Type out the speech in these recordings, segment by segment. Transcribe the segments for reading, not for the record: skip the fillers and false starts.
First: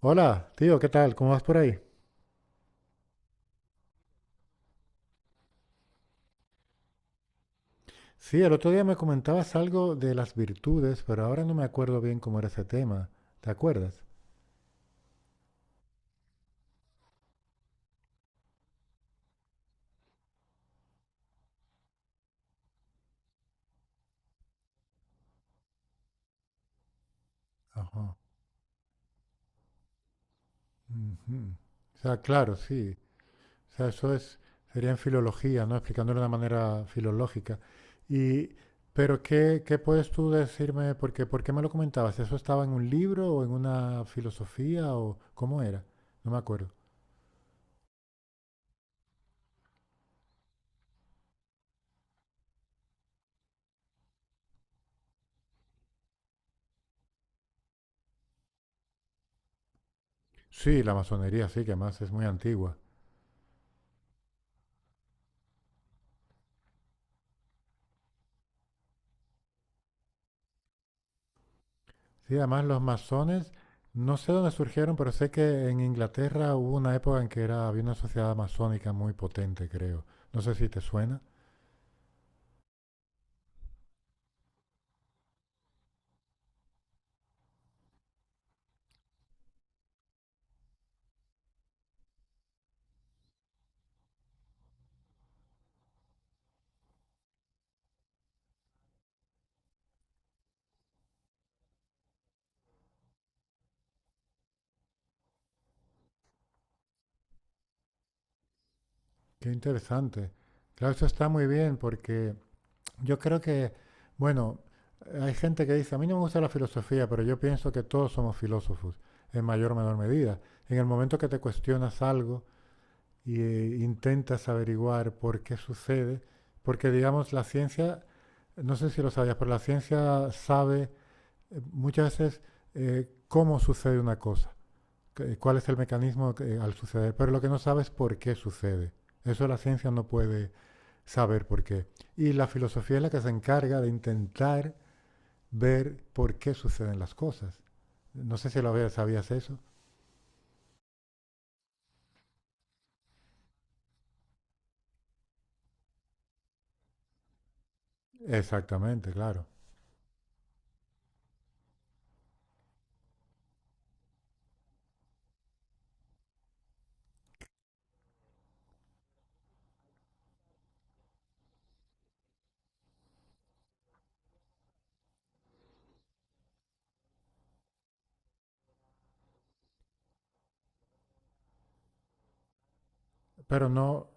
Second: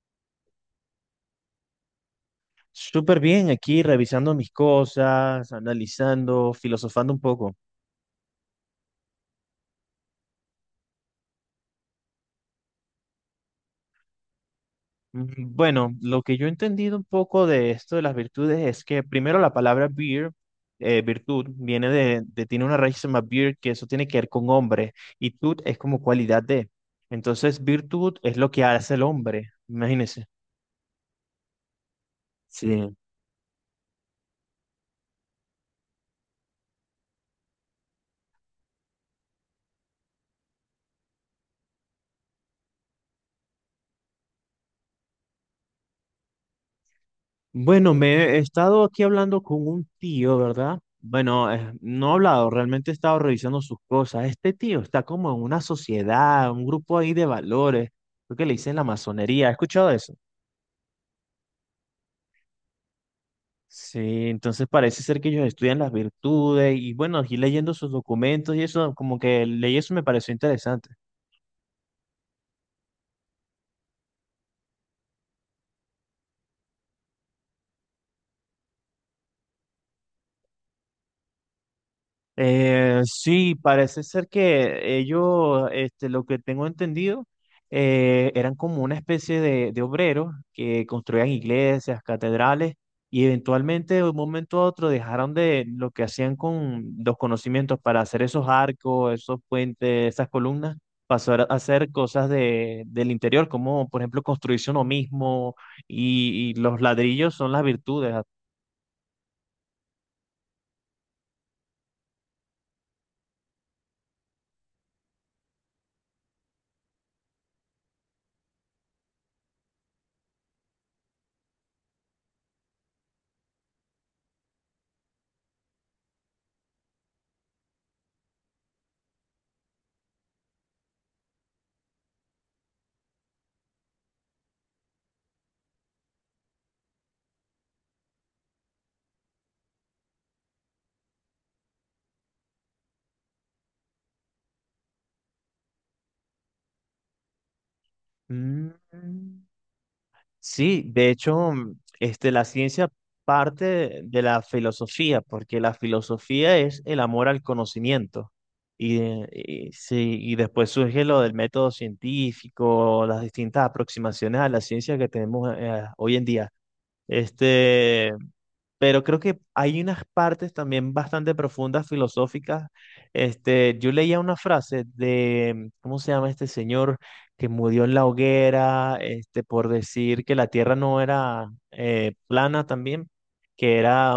Hola, tío, ¿qué tal? ¿Cómo vas por ahí? Súper bien, aquí revisando mis cosas, analizando, filosofando un poco. Sí, el otro día me comentabas algo de las virtudes, pero ahora no me acuerdo bien cómo era ese tema. ¿Te acuerdas? Mm, bueno, lo que yo he entendido un poco de esto de las virtudes es que primero la palabra beer, virtud, viene tiene una raíz que se llama beer, que eso tiene que ver con hombre, y tut es como cualidad de. Entonces, virtud Ajá. es lo que hace el hombre, imagínense. ujú. O sea, claro, sí. O sea, eso es, sería en filología, ¿no? Explicándolo de una manera filológica. Y, pero ¿qué, qué puedes tú decirme? Porque, ¿por qué me lo comentabas? ¿Eso estaba en un libro o en una filosofía o cómo era? No me acuerdo. Bueno, me he estado aquí hablando con un tío, ¿verdad? Bueno, no he hablado, realmente he estado revisando sus cosas. Este tío está como en una sociedad, un grupo ahí de valores, creo que le dicen la masonería, ¿has escuchado eso? Sí, la masonería, sí, que además es muy antigua. Sí, entonces parece ser que ellos estudian las virtudes y bueno, y leyendo sus documentos y eso, como que leí eso y me pareció interesante. Sí, además los masones, no sé dónde surgieron, pero sé que en Inglaterra hubo una época en que era, había una sociedad masónica muy potente, creo. No sé si te suena. Sí, parece ser que ellos, este, lo que tengo entendido, eran como una especie de obreros que construían iglesias, catedrales, y eventualmente de un momento a otro dejaron de lo que hacían con los conocimientos para hacer esos arcos, esos puentes, esas columnas, pasó a hacer cosas de, del interior, como por ejemplo construirse uno mismo, y los ladrillos son las virtudes. Qué interesante. Claro, eso está muy bien porque yo creo que, bueno, hay gente que dice, a mí no me gusta la filosofía, pero yo pienso que todos somos filósofos, en mayor o menor medida. En el momento que te cuestionas algo y intentas averiguar por qué sucede, porque digamos, la ciencia, no sé si lo sabías, pero la ciencia sabe muchas veces cómo sucede una cosa, cuál es el mecanismo al suceder, pero lo que no sabe es por qué sucede. Eso la ciencia no puede saber por qué. Y la filosofía es la que se encarga de intentar ver por qué suceden las cosas. No sé si Mm. lo sabías eso. Sí, de hecho, este, la ciencia parte de la filosofía, porque la filosofía es el amor al conocimiento. Exactamente, claro. Y sí, y después surge lo del método científico, las distintas aproximaciones a la ciencia que tenemos hoy en día. Este, pero creo que hay unas partes también bastante profundas, filosóficas. Este, yo leía una frase de, ¿cómo se llama este señor que murió en la hoguera, este, por decir que la Tierra no era plana también, Pero que no. era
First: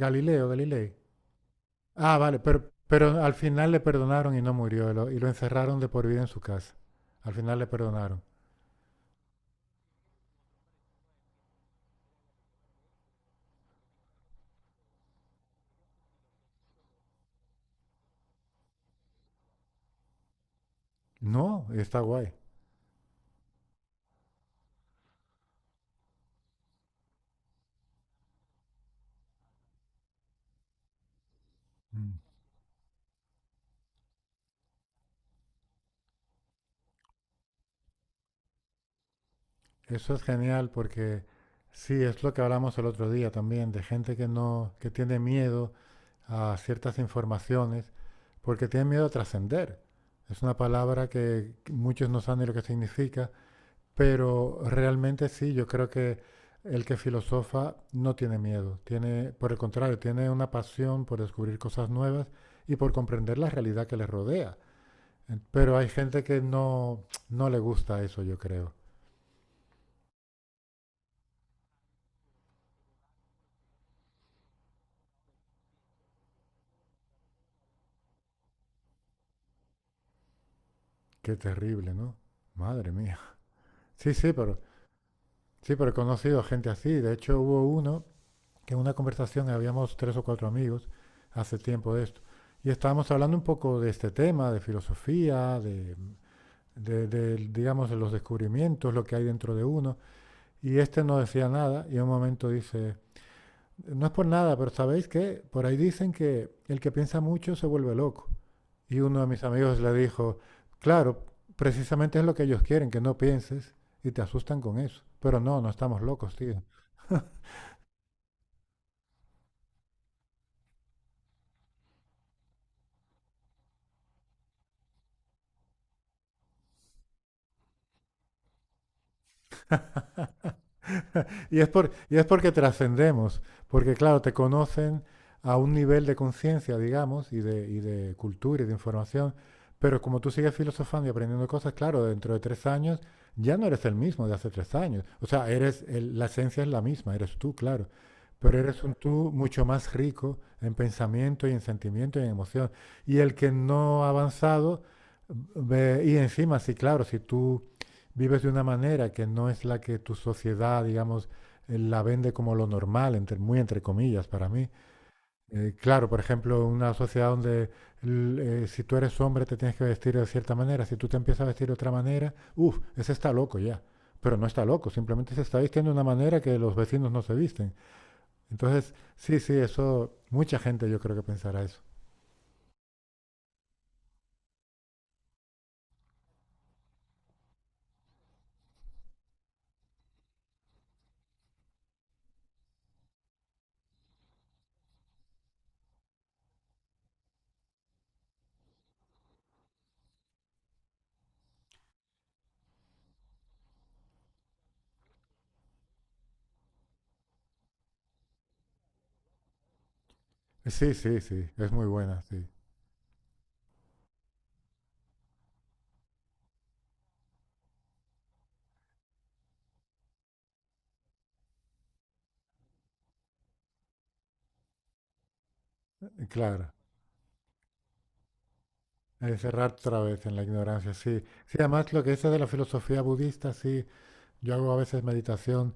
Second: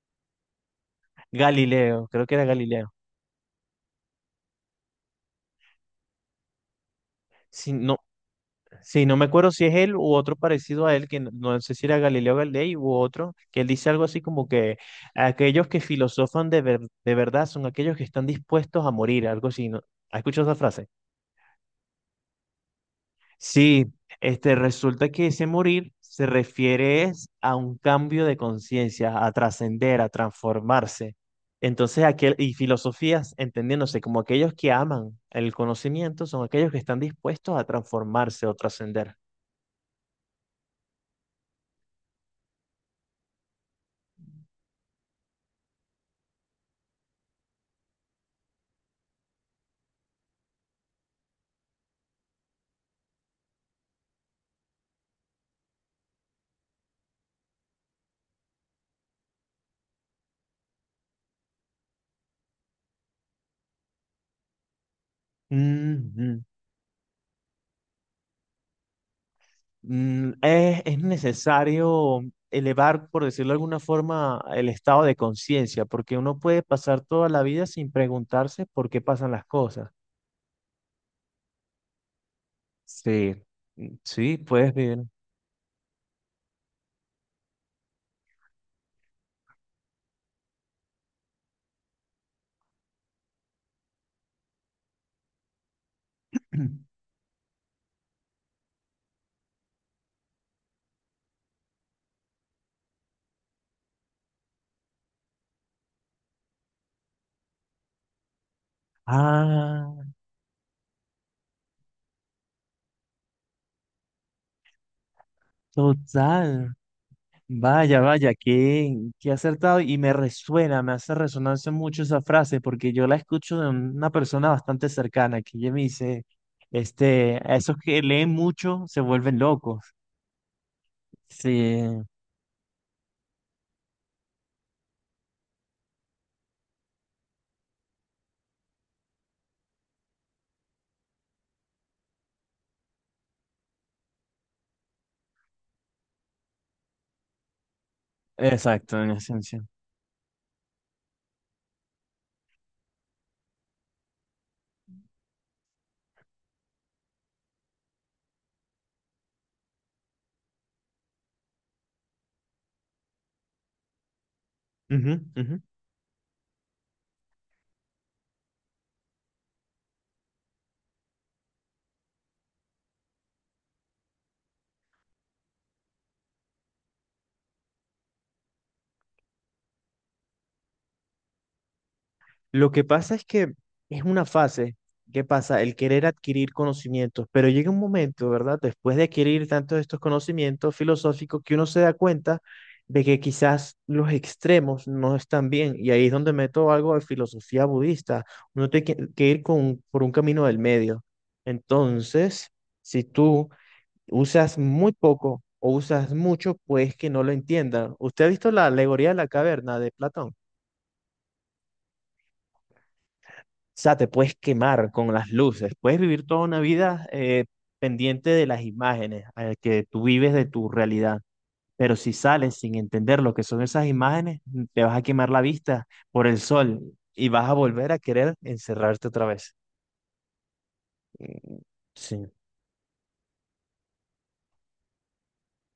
Galileo, Galilei. Galileo, Ah, creo que vale, era Galileo. pero al final le perdonaron y no murió. Y lo encerraron de por vida en su casa. Al final le Si no, perdonaron. sí, no me acuerdo si es él u otro parecido a él, que no, no sé si era Galileo Galilei u otro, que él dice algo así como que aquellos que filosofan de verdad son aquellos que están dispuestos a morir, algo así, ¿no? ¿Has escuchado esa frase? No, está guay. Sí, este, resulta que ese morir se refiere es a un cambio de conciencia, a trascender, a transformarse. Entonces, Mm. aquel, y filosofías, entendiéndose como aquellos que aman el conocimiento, son aquellos que están dispuestos a transformarse o trascender. Eso es genial porque sí, es lo que hablamos el otro día también, de gente que no, que tiene miedo a ciertas informaciones, porque tiene miedo a trascender. Es una palabra que muchos no saben ni lo que significa, pero realmente sí, yo creo que el que filosofa no tiene miedo, tiene, por el contrario, tiene una pasión por descubrir cosas nuevas y por comprender la realidad que le rodea. Pero hay gente que Ujú. no, no le gusta eso, yo creo. Mm, es necesario elevar, por decirlo de alguna forma, el estado de conciencia, porque uno puede pasar toda la vida sin preguntarse por qué pasan las cosas. Qué terrible, ¿no? Madre mía. Sí, Sí, sí, puedes ver. sí, pero he conocido gente así. De hecho, hubo uno que en una conversación habíamos tres o cuatro amigos hace tiempo de esto. Y estábamos hablando un poco de este tema, de filosofía, de, digamos, de los descubrimientos, lo que hay dentro de uno. Y este no decía nada y en un momento dice, no es por nada, pero ¿sabéis qué? Por ahí dicen que el que piensa mucho se vuelve loco. Y uno de mis amigos le Ah, dijo, claro, precisamente es lo que ellos quieren, que no pienses, y te asustan con eso. Pero no, no estamos locos, tío. total. Vaya, vaya, qué acertado. Y me resuena, me hace resonancia mucho esa frase, porque yo la escucho de una persona bastante cercana, que ella me dice, este, a esos que leen mucho se vuelven locos. Y es, por, Sí, y es porque trascendemos, porque claro, te conocen a un nivel de conciencia, digamos, y de cultura y de información, pero como tú sigues filosofando y aprendiendo cosas, claro, dentro de tres años ya no eres el mismo de hace tres años. O sea, la esencia es la misma, eres tú, claro, pero eres un exacto, en tú esencia. mucho más rico en pensamiento y en sentimiento y en emoción. Y el que no ha avanzado, y encima, sí, claro, si tú vives de una manera que no es la que tu sociedad, digamos, él la vende como lo normal, entre, muy entre comillas para mí. Ujú, ujú. Claro, por ejemplo, una sociedad donde si tú eres hombre te tienes que vestir de cierta manera, si tú te empiezas a vestir de otra manera, uff, ese está loco ya. Pero no está loco, simplemente se está vistiendo de una manera que los vecinos no se visten. Entonces, sí, sí, eso, mucha gente yo creo que pensará eso. Lo que pasa es que es una fase. ¿Qué pasa? El querer adquirir conocimientos, pero llega un momento, ¿verdad? Después de adquirir tantos de estos conocimientos filosóficos que uno se da cuenta de que quizás los extremos no están bien. Y ahí es donde meto algo de filosofía budista. Uno tiene que ir con, por un camino del medio. Entonces, si tú usas muy poco o usas mucho, pues que no lo entiendan. ¿Usted ha visto la alegoría de la caverna de Platón? Sí, sí, sí, es muy buena, sí. O sea, te puedes quemar con las luces, puedes vivir toda una vida pendiente de las imágenes que tú vives de tu realidad. Pero si sales sin entender lo que son esas imágenes, te vas a quemar la vista por el Claro, sol y vas a volver a querer encerrarte otra vez. encerrar otra vez en la ignorancia, sí. Sí, Mm, además lo que dices sí. de la filosofía budista, sí, yo hago a veces meditación.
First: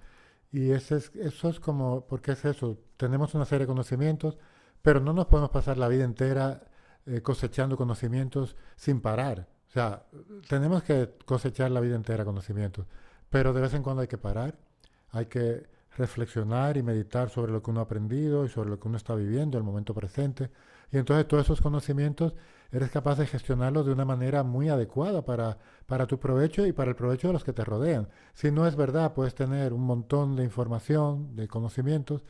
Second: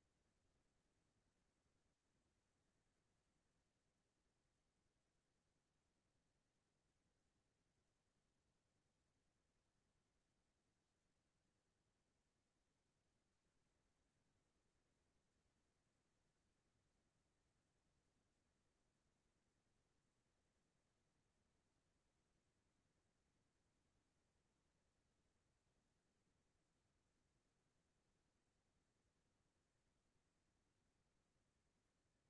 Y ese es, eso es como, porque es eso, tenemos una serie de conocimientos, pero no nos podemos pasar la vida entera cosechando conocimientos sin parar. O sea, tenemos que cosechar la vida entera conocimientos, pero de vez en cuando hay que parar, hay que reflexionar y meditar sobre lo que uno ha aprendido y sobre lo que uno está viviendo, el momento presente. Y entonces todos esos conocimientos eres capaz de gestionarlos de una manera muy adecuada para tu provecho y para el provecho de los que te rodean. Si no es verdad, puedes tener un montón de información, de conocimientos,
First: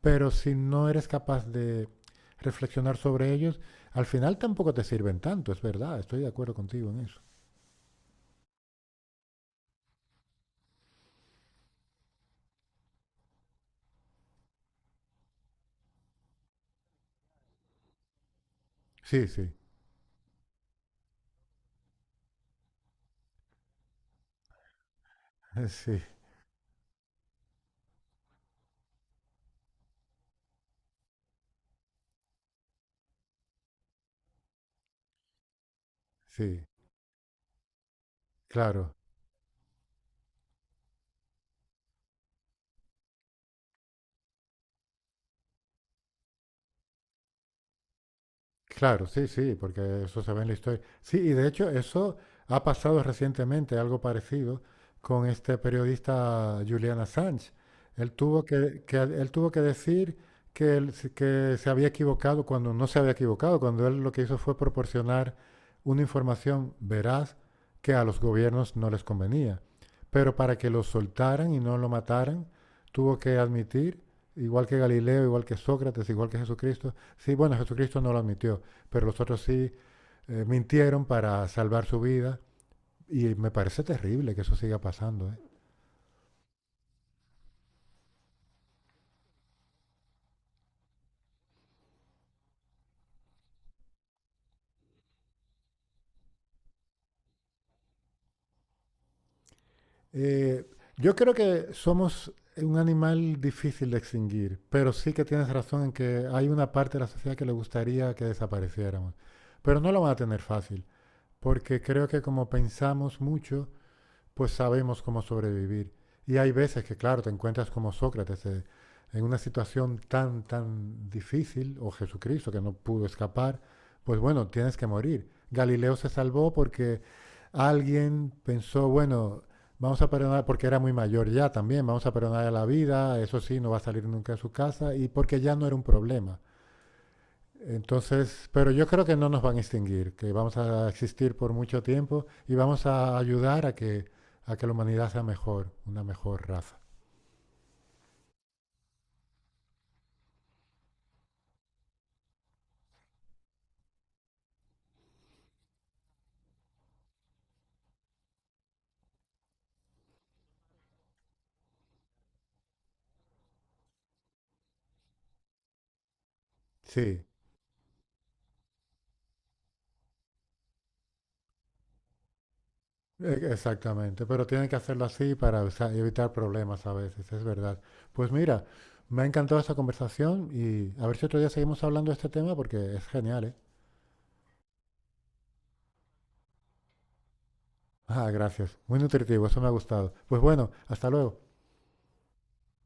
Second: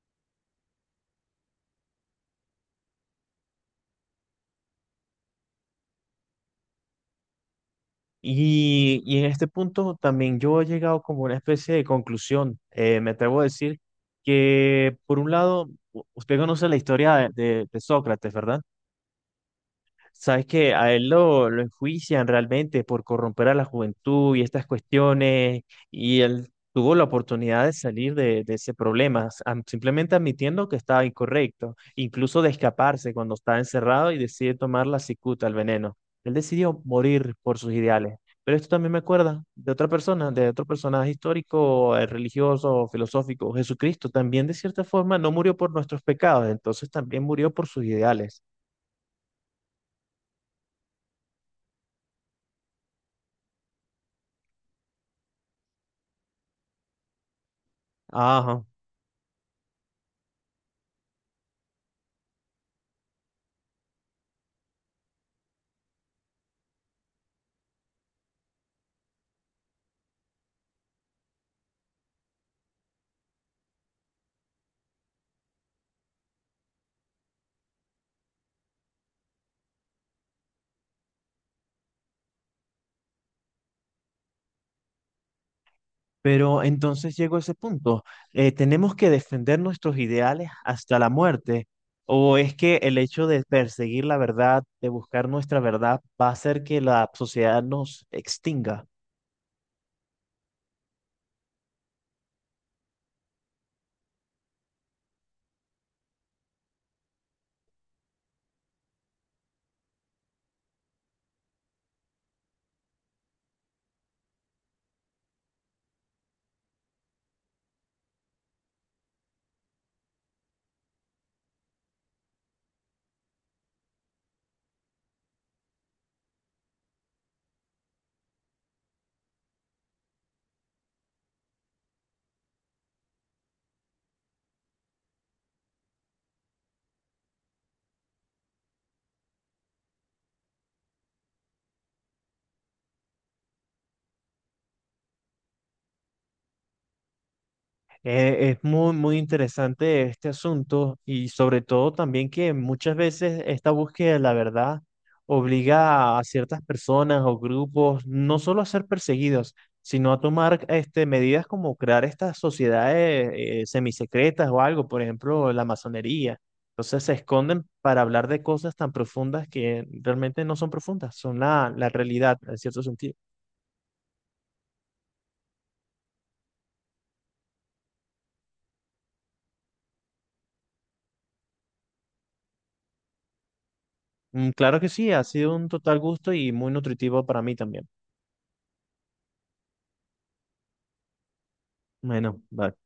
pero si no eres capaz de reflexionar sobre ellos, al final tampoco te sirven tanto, es verdad, estoy de acuerdo contigo en eso. Y en este punto también yo he llegado como a una especie de conclusión. Me atrevo a decir que, por un lado, usted conoce la historia de Sócrates, ¿verdad? Sí, sí, Sabes que a él lo enjuician realmente por corromper a la juventud y estas cuestiones, sí, y él tuvo la oportunidad de salir de ese problema, simplemente admitiendo que estaba incorrecto, incluso de escaparse cuando estaba encerrado y decide tomar la cicuta, el veneno. Él sí, decidió morir por sus ideales. Pero esto también claro. me acuerda de otra persona, de otro personaje histórico, religioso, filosófico. Jesucristo también, de cierta forma, no murió por nuestros pecados, entonces también murió por sus ideales. Claro, sí, sí, porque eso se ve en la historia. Sí, y de hecho eso ha pasado recientemente, algo parecido, con este periodista Julian Assange. Él tuvo Ajá. que, él tuvo que decir que, que se había equivocado cuando no se había equivocado, cuando él lo que hizo fue proporcionar una información veraz que a los gobiernos no les convenía. Pero para que lo soltaran y no lo mataran, tuvo que admitir, igual que Galileo, igual que Sócrates, igual que Jesucristo, sí, bueno, Jesucristo no lo admitió, pero los otros sí mintieron para salvar su vida y me parece terrible que eso siga pasando. ¿Eh? Pero entonces llegó ese punto. Eh, ¿tenemos que defender nuestros ideales hasta la muerte? ¿O es que el hecho de perseguir la verdad, de buscar nuestra verdad, va a hacer que la sociedad nos extinga? Eh, yo creo que somos un animal difícil de extinguir, pero sí que tienes razón en que hay una parte de la sociedad que le gustaría que desapareciéramos, pero no lo van a tener fácil, porque creo que como pensamos mucho, pues sabemos cómo sobrevivir. Y hay veces que, claro, te encuentras como Sócrates en una situación tan, tan difícil, o Jesucristo que no pudo escapar, pues bueno, tienes que morir. Galileo se salvó porque alguien pensó, bueno, vamos a perdonar, porque era muy mayor ya también, vamos a perdonar a la vida, eso sí, no va a salir nunca de su casa, y porque ya no era un problema. Entonces, pero yo creo que no nos van a extinguir, que vamos a existir por mucho tiempo y vamos a ayudar a que la humanidad sea mejor, una mejor raza. Es muy, muy interesante este asunto y sobre todo también que muchas veces esta búsqueda de la verdad obliga a ciertas personas o grupos no solo a ser perseguidos, sino a tomar este, medidas como crear estas sociedades semisecretas o algo, por ejemplo, la masonería. Entonces se Sí, esconden para hablar de cosas tan profundas que realmente no son profundas, son la realidad en cierto sentido. Exactamente, pero tienen que hacerlo así para, o sea, evitar problemas a veces, es verdad. Pues mira, me ha encantado esta conversación y a ver si otro día seguimos hablando de este tema porque es genial, ¿eh? Mm, claro que sí, ha sido un total gusto y muy nutritivo para mí también. Ah, gracias. Muy nutritivo, eso me ha gustado. Pues bueno, hasta luego. Bueno, vale.